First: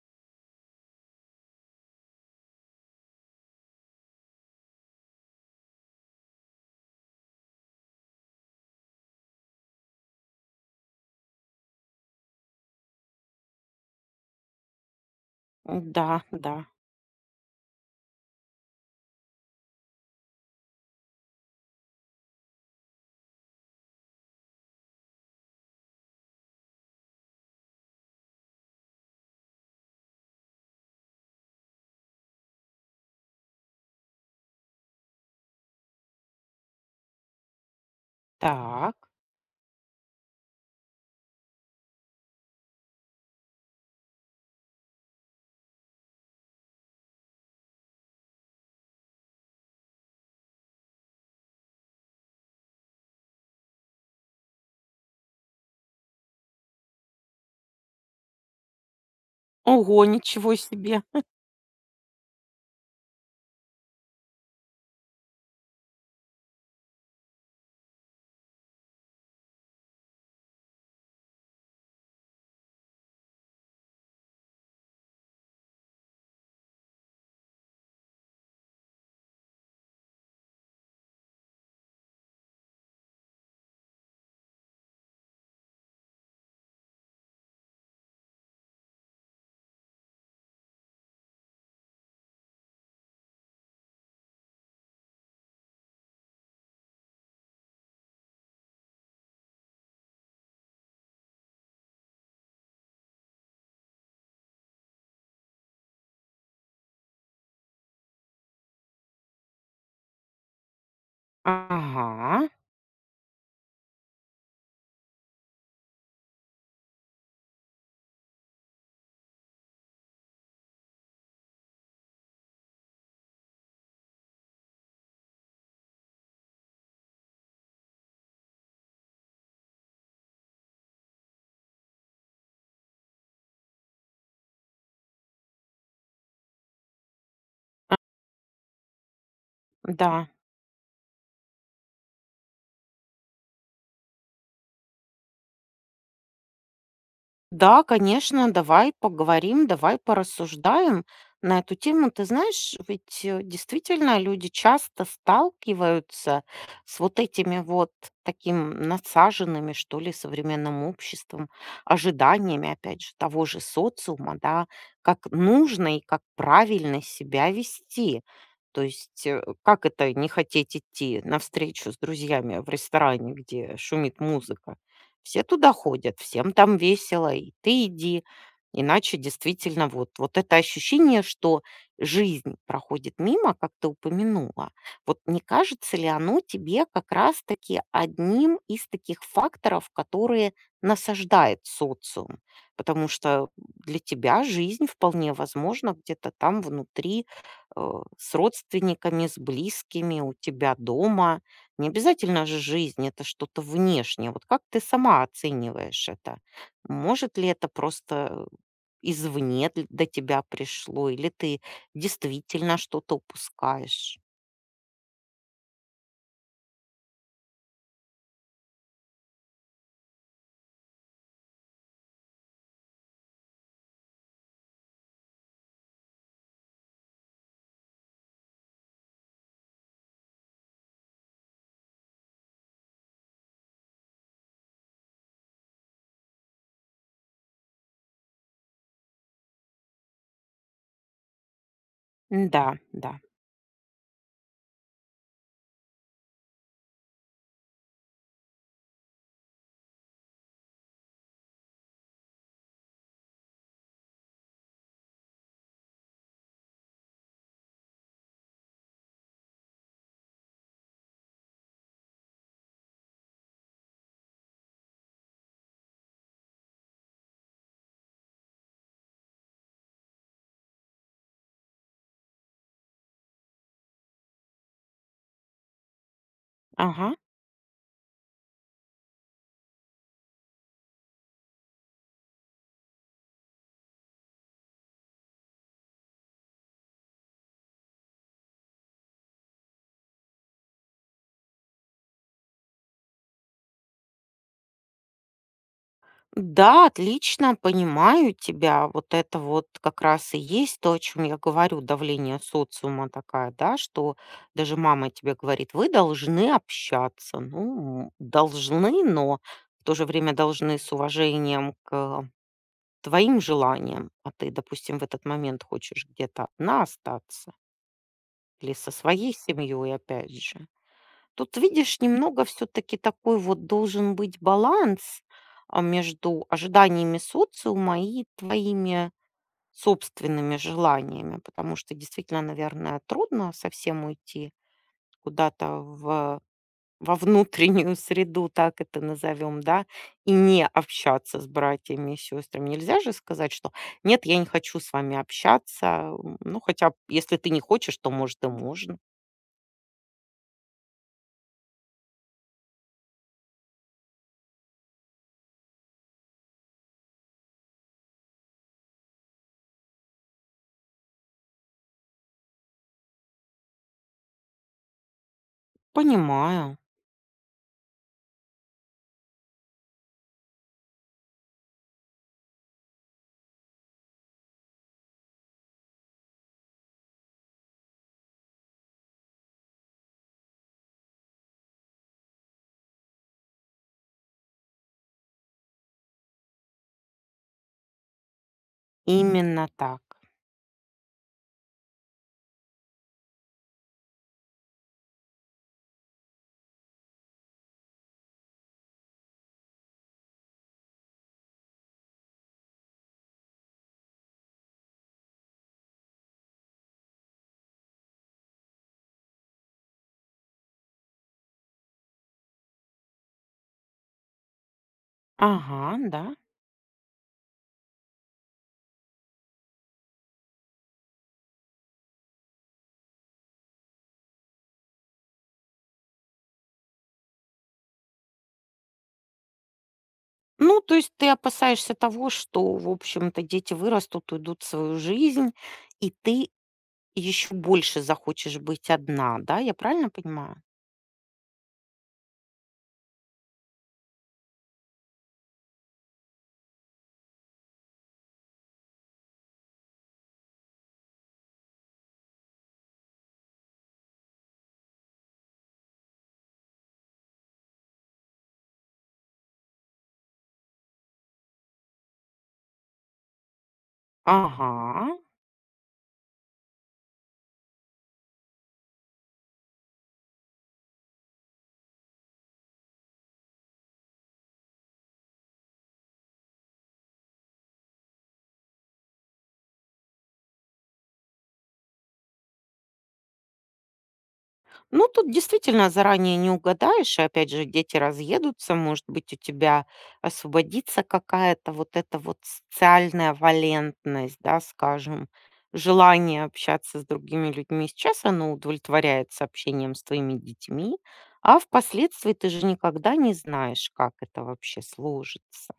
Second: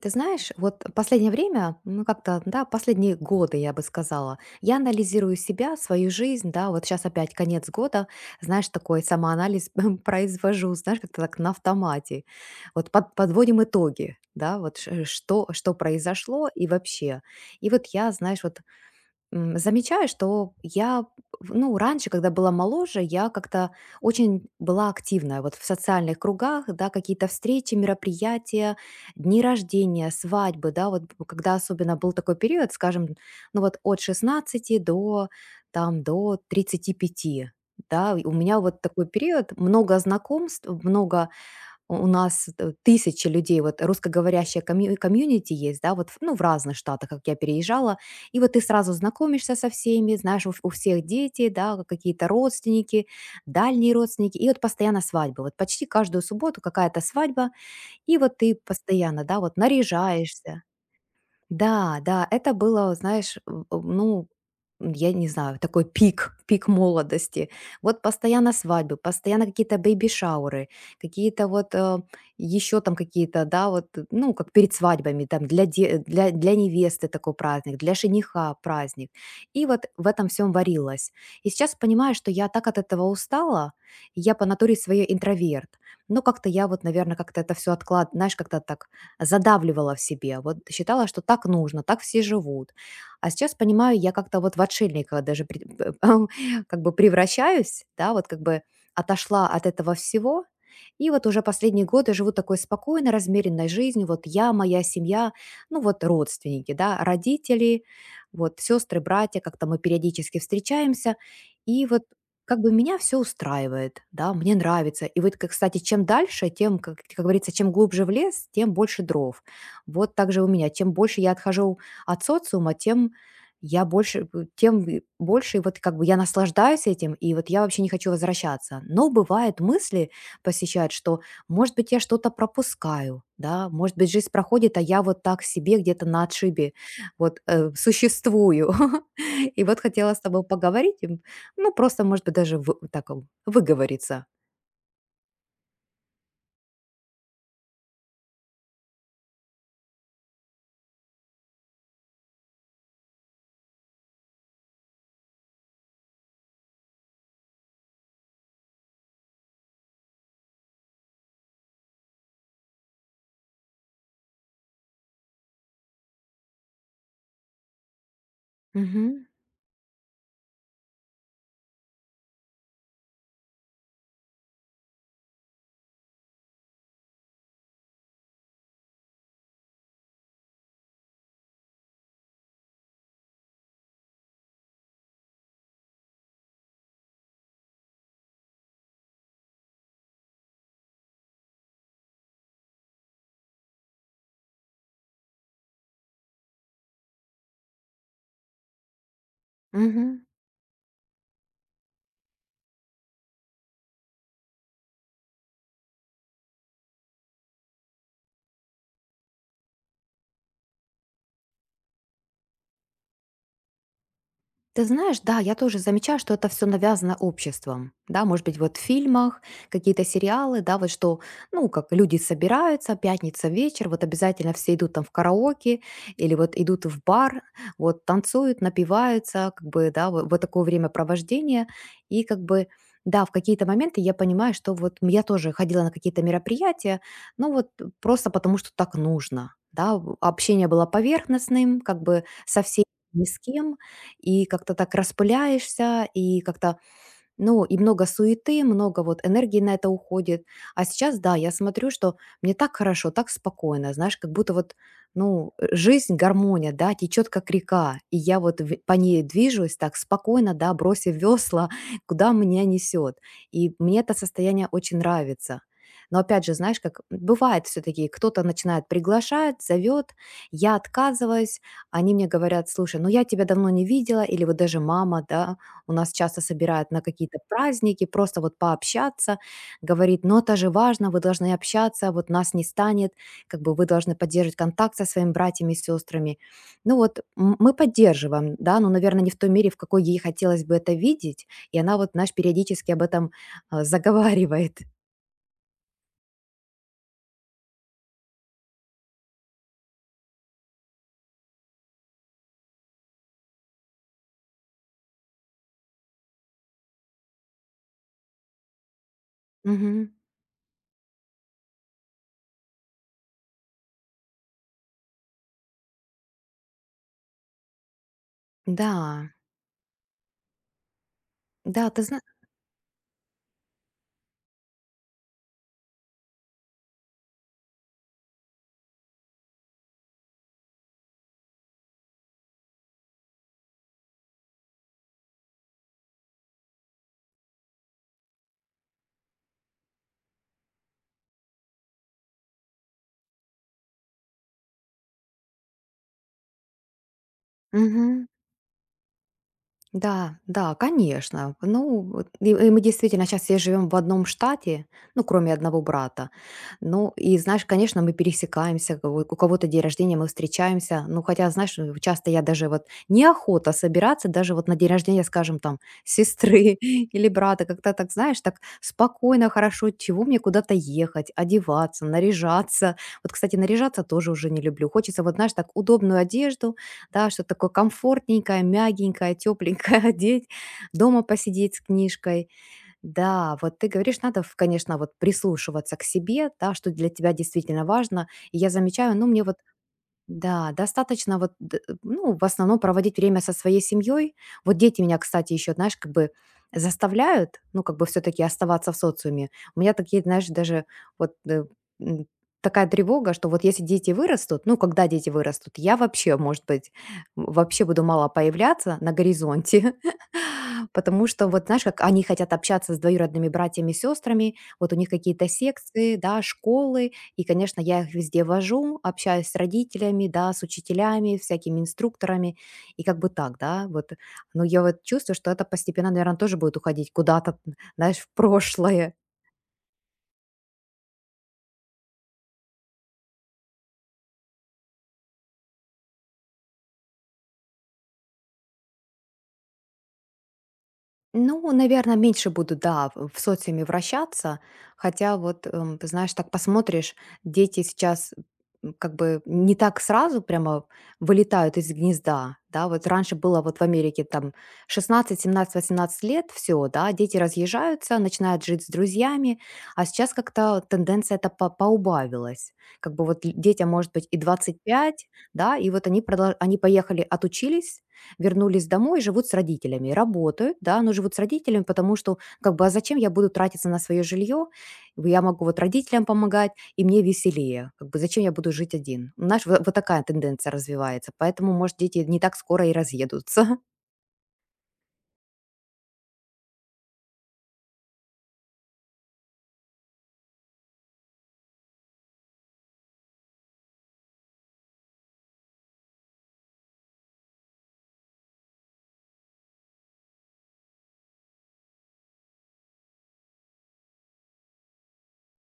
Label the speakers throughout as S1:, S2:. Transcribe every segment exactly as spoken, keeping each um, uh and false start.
S1: Ты знаешь, вот последнее время, ну как-то, да, последние годы, я бы сказала, я анализирую себя, свою жизнь, да, вот сейчас опять конец года, знаешь, такой самоанализ произвожу, знаешь, как-то так на автомате. Вот под- подводим итоги, да, вот ш- что, что
S2: Э, Да,
S1: произошло
S2: да.
S1: и вообще. И вот я, знаешь, вот м, замечаю, что я, в- ну, раньше, когда была моложе, я как-то очень была активная вот в социальных кругах, да, какие-то встречи, мероприятия, дни рождения, свадьбы, да, вот б- когда особенно был такой период, скажем, ну вот от шестнадцати до, там, до тридцати пяти, да, и у меня вот такой
S2: Так.
S1: период, много знакомств, много у нас т тысячи людей, вот русскоговорящая комью комьюнити есть, да, вот, ф ну, в разных штатах, как я переезжала. И вот ты сразу знакомишься со всеми, знаешь, у ф у всех дети, да, какие-то родственники, дальние родственники, и вот постоянно свадьбы. Вот почти каждую субботу какая-то свадьба, и вот ты постоянно, да, вот
S2: Ого, ничего
S1: наряжаешься.
S2: себе.
S1: Да, да, это было, знаешь, м, м, ну, я не знаю, такой пик, пик молодости. Вот постоянно свадьбы, постоянно какие-то бэйби-шауры, какие-то вот еще там какие-то, да, вот, э, ну, как перед свадьбами, там, для, де- для, для невесты такой праздник, для жениха праздник. И вот в этом всем варилась. И сейчас понимаю, что я так от этого устала, я по натуре своей интроверт. Но как-то я вот, наверное, как-то это все откладываю, знаешь, как-то так задавливала в себе, вот считала, что так нужно, так все живут. А сейчас понимаю, я как-то вот в отшельника даже при- как бы превращаюсь, да, вот как бы отошла от этого всего, и вот уже последние годы живу такой спокойной, размеренной жизнью. Вот я, моя семья, ну вот родственники, да, родители, вот сестры, братья, как-то мы периодически встречаемся. И вот
S2: Ага.
S1: как бы меня все устраивает, да, мне нравится. И вот, как кстати, чем дальше, тем, как как говорится, чем глубже в лес, тем больше дров. Вот так же у меня. Чем больше я отхожу от социума, тем я больше, э, тем и больше вот как бы я наслаждаюсь этим, и вот я вообще не хочу возвращаться. Но бывает мысли посещают, что, может быть, я что-то пропускаю, да, может быть, жизнь проходит, а я вот так себе где-то на отшибе вот, э, существую. И вот хотела с
S2: Да.
S1: тобой поговорить. Ну, просто, может быть, даже вы так, э, выговориться.
S2: Да, конечно, давай поговорим, давай порассуждаем на эту тему. Ты знаешь, ведь э, действительно люди часто сталкиваются с вот этими вот таким насаженными, что ли, современным обществом, ожиданиями, опять же, того же социума, да, как нужно и как правильно себя вести. То
S1: Мгм,
S2: есть, э, как это не хотеть идти навстречу с друзьями в ресторане, где шумит музыка? Все туда ходят, всем там весело, и ты иди. Иначе действительно вот, вот это ощущение, что жизнь проходит мимо, как ты упомянула, вот не кажется ли оно тебе как раз-таки одним из таких факторов, которые насаждает социум? Потому что для тебя жизнь вполне возможно где-то там внутри, э, с родственниками, с близкими,
S1: мгм.
S2: у тебя дома. Не обязательно же жизнь, это что-то внешнее. Вот как ты сама оцениваешь это? Может ли это просто извне д- до тебя пришло, или ты действительно что-то упускаешь?
S1: Ты знаешь, да, я тоже замечаю, что это все навязано обществом. Да, может быть, вот в фильмах, какие-то сериалы, да, вот что, ну, как люди собираются, пятница вечер, вот обязательно все идут там в караоке или вот идут в бар, вот танцуют, напиваются, как бы, да, вот, вот такое времяпровождение. И как бы, да, в какие-то моменты я понимаю, что вот м, я тоже ходила на какие-то мероприятия, ну, вот просто потому, что так нужно. Да, в- общение было поверхностным, как бы со
S2: Да,
S1: всеми
S2: да.
S1: ни с кем, и как-то так распыляешься, и как-то ну, и много суеты, много вот энергии на это уходит. А сейчас, да, я смотрю, что мне так хорошо, так спокойно, знаешь, как будто вот, ну, э, жизнь, гармония, да, течет как река, и я вот в- по ней движусь так спокойно, да, бросив весла, куда меня несет. И мне это состояние очень нравится. Но опять же, знаешь, как бывает все-таки, кто-то начинает приглашать, зовет, я отказываюсь, они мне говорят, слушай, ну я тебя давно не видела, или вот даже мама, да, у нас часто собирают на
S2: Ага.
S1: какие-то праздники, просто вот пообщаться. Говорит, но это же важно, вы должны общаться, вот нас не станет, как бы вы должны поддерживать контакт со своими братьями и сестрами. Ну вот м- мы поддерживаем, да, но, наверное, не в той мере, в какой ей хотелось бы это видеть. И она вот, наш периодически об этом а, заговаривает.
S2: Да, отлично, понимаю тебя. Вот это вот как раз и есть то, о чем я говорю, давление социума такая, да, что даже мама тебе говорит, вы должны общаться. Ну, должны, но в то же
S1: Мгм.
S2: время должны с уважением к твоим желаниям. А ты, допустим, в этот момент хочешь где-то одна остаться или со
S1: Да,
S2: своей семьей, опять же. Тут,
S1: да,
S2: видишь,
S1: ты
S2: немного все-таки такой вот должен быть баланс а, между ожиданиями социума и твоими собственными желаниями, потому что действительно, наверное, трудно совсем уйти куда-то в, во внутреннюю среду, так это назовем, да, и не общаться с братьями и сестрами. Нельзя же сказать, что нет, я не хочу с вами общаться. м, Ну, хотя, б, если ты не хочешь, то,
S1: знаешь.
S2: может, и можно.
S1: Да, да, конечно. Ну, вот и и мы действительно сейчас все живем в одном штате, ну, кроме одного брата. Ну, и знаешь, конечно, мы пересекаемся, ко вот, у кого-то день рождения, мы встречаемся. Ну, хотя, знаешь, э, часто я даже вот неохота собираться даже вот на день рождения, скажем, там,
S2: Понимаю.
S1: сестры или брата. Как-то так, знаешь, так спокойно, хорошо, чего мне куда-то ехать, одеваться, наряжаться. Вот, кстати, наряжаться тоже уже не люблю. Хочется вот, знаешь, так удобную одежду, да, что такое комфортненькое, мягенькое, тепленькое одеть, дома посидеть с книжкой. Да, вот ты говоришь, надо, в- конечно, вот прислушиваться к себе, да, что для тебя действительно важно. И я замечаю, ну, мне вот
S2: Именно так.
S1: да, достаточно вот, д- ну, в основном проводить время со своей семьей. Вот дети меня, кстати, еще, знаешь, как бы заставляют, ну, как бы все-таки оставаться в социуме. У меня такие, знаешь, даже вот э, м, такая тревога, что вот если дети вырастут, ну, когда дети вырастут, я вообще, может быть, м, вообще буду мало появляться на горизонте, потому что вот, знаешь, как они хотят общаться с двоюродными братьями и сестрами, вот у них какие-то
S2: Ага,
S1: секции,
S2: да.
S1: да, школы, и, конечно, я их везде вожу, общаюсь с родителями, да, с учителями, всякими инструкторами, и как бы так, да, вот. Но я вот чувствую, что это постепенно, наверное, тоже будет уходить куда-то, знаешь, в прошлое.
S2: Ну, то есть ты опасаешься того, что, в общем-то, дети вырастут, уйдут в свою жизнь, и ты еще больше захочешь быть одна, да? Я правильно понимаю?
S1: Ну, наверное, меньше буду, да, в в социуме вращаться, хотя вот, эм, ты знаешь, так посмотришь, дети сейчас м, как бы не так сразу прямо вылетают из гнезда, да, вот раньше было вот в Америке там шестнадцать, семнадцать, восемнадцать лет, все, да, дети разъезжаются, начинают жить с друзьями, а сейчас как-то тенденция это по- поубавилась, как бы вот л- детям может быть и двадцать
S2: Ага.
S1: пять, да, и вот они, продол- они поехали, отучились, вернулись домой, живут с родителями, работают, да, но живут с родителями, потому что как бы, а зачем я буду тратиться на свое жилье? Я могу вот родителям помогать, и мне веселее. Как бы зачем я буду жить один? Знаешь, вот, вот такая тенденция развивается, поэтому, может, дети не так скоро и разъедутся.
S2: Ну, тут действительно заранее не угадаешь, и опять же дети разъедутся, может быть, у тебя освободится какая-то вот эта вот социальная валентность, да, скажем, желание общаться с другими людьми. Сейчас оно удовлетворяется общением с твоими детьми, а впоследствии ты же никогда не знаешь, как это вообще сложится.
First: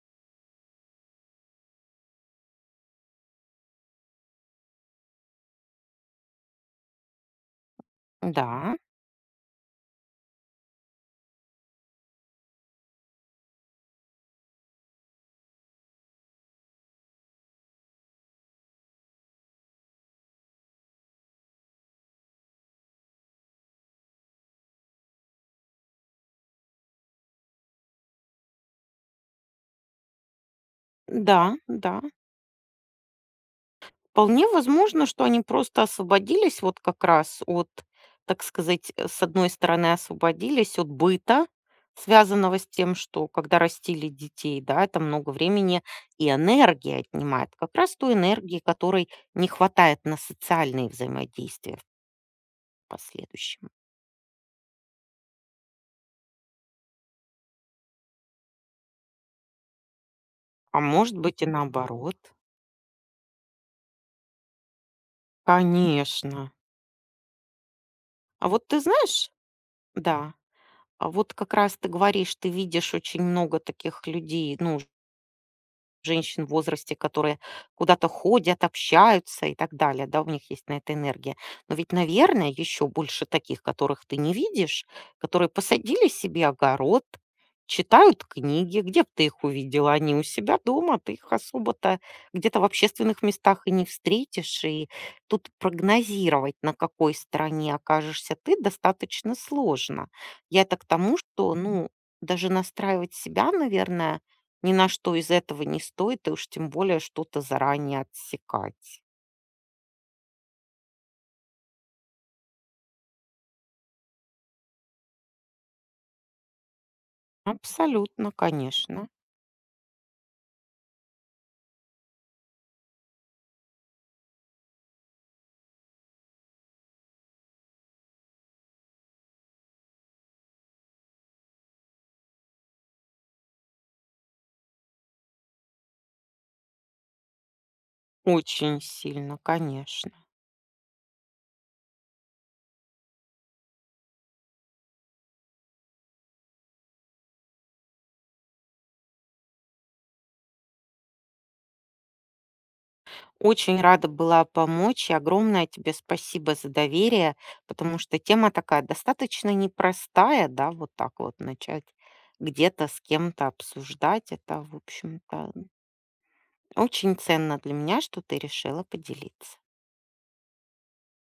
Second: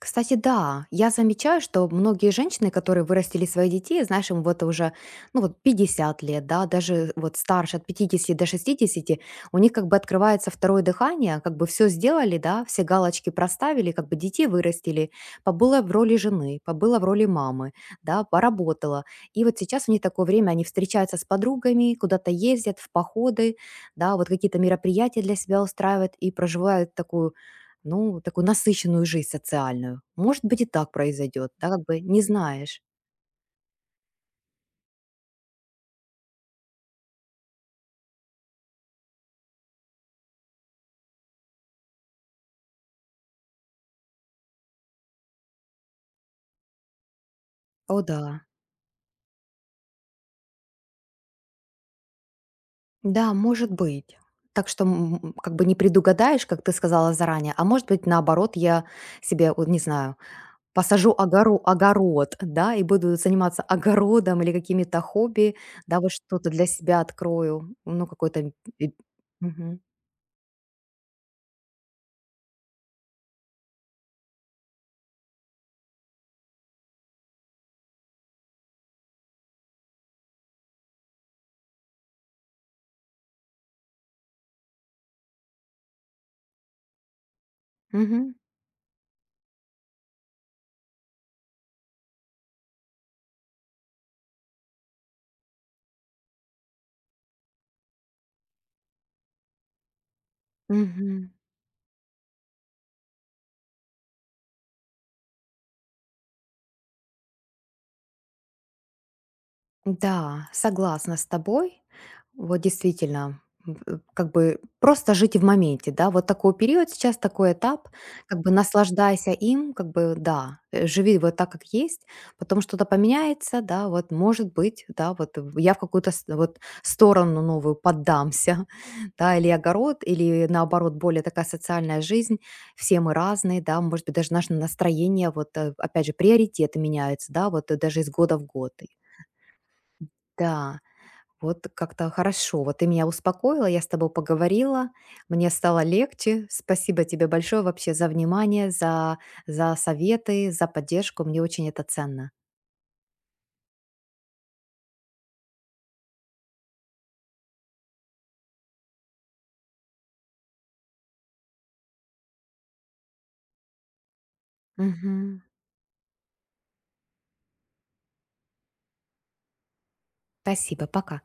S1: Кстати, да, я замечаю, что многие женщины, которые вырастили своих детей, знаешь, им вот уже, ну вот пятьдесят лет, да, даже вот старше от пятидесяти до
S2: Да,
S1: шестидесяти, у них как бы открывается второе дыхание, как бы все сделали, да, все галочки проставили, как бы детей вырастили, побыла в роли жены, побыла в роли мамы, да, поработала. И вот сейчас у них такое время, они встречаются с подругами, куда-то ездят в походы, да, вот какие-то мероприятия для себя устраивают и проживают такую ну, такую насыщенную жизнь социальную. Может быть, и так
S2: да,
S1: произойдет, да, как бы
S2: да.
S1: не знаешь.
S2: Вполне возможно, что они просто освободились вот как раз от, так сказать, э, с одной стороны, освободились от быта, связанного с тем, что когда растили детей, да, это много времени и энергии отнимает. Как раз
S1: О,
S2: той
S1: да.
S2: энергии, которой не хватает на социальные взаимодействия в
S1: Да, может
S2: последующем.
S1: быть. Так что м, как бы не предугадаешь, как ты сказала заранее, а может быть, наоборот, я себе, вот не знаю,
S2: А
S1: посажу
S2: может быть и
S1: огоро-
S2: наоборот.
S1: огород, да, и буду заниматься огородом или какими-то хобби, да, вот что-то
S2: Конечно.
S1: для себя открою, ну,
S2: А
S1: какой-то...
S2: вот ты
S1: э,
S2: знаешь,
S1: Мгм.
S2: да, а вот как раз ты говоришь, ты видишь очень много таких людей, ну, женщин в возрасте, которые куда-то ходят, общаются и так далее, да, у них есть на это энергия. Но ведь, наверное, еще больше таких, которых ты не видишь, которые посадили себе огород, читают
S1: Мгм.
S2: книги, где бы ты их увидела, они у себя дома, ты их особо-то где-то в общественных местах и не встретишь, и тут прогнозировать, на какой стороне окажешься ты, достаточно сложно. Я это к тому,
S1: Мгм.
S2: что, ну, даже настраивать себя, наверное, ни на что из этого не стоит, и уж тем более что-то заранее отсекать.
S1: Да, согласна с тобой. Вот действительно, м, э, как бы просто жить в моменте, да, вот такой период сейчас, такой этап,
S2: Абсолютно,
S1: как бы
S2: конечно.
S1: наслаждайся им, как бы, да, э, живи вот так, как есть, потом что-то поменяется, да, вот может быть, да, вот в- я в какую-то с- вот сторону новую поддамся, да, или огород, или наоборот, более такая социальная жизнь, все мы разные, да, может быть, даже наше настроение, вот, э, опять же, приоритеты меняются, да, вот э, даже из года в год.
S2: Очень сильно, конечно.
S1: Да, вот как-то хорошо. Вот ты меня успокоила, я с тобой поговорила, мне стало легче. Спасибо тебе большое вообще за внимание, за, за советы, за поддержку. Мне очень это ценно.
S2: Очень рада была помочь, и огромное тебе спасибо за доверие, потому что тема такая достаточно непростая, да, вот так вот начать где-то с кем-то обсуждать. Это, в
S1: Мгм.
S2: общем-то, очень ценно для меня, что ты решила поделиться.
S1: Спасибо, пока.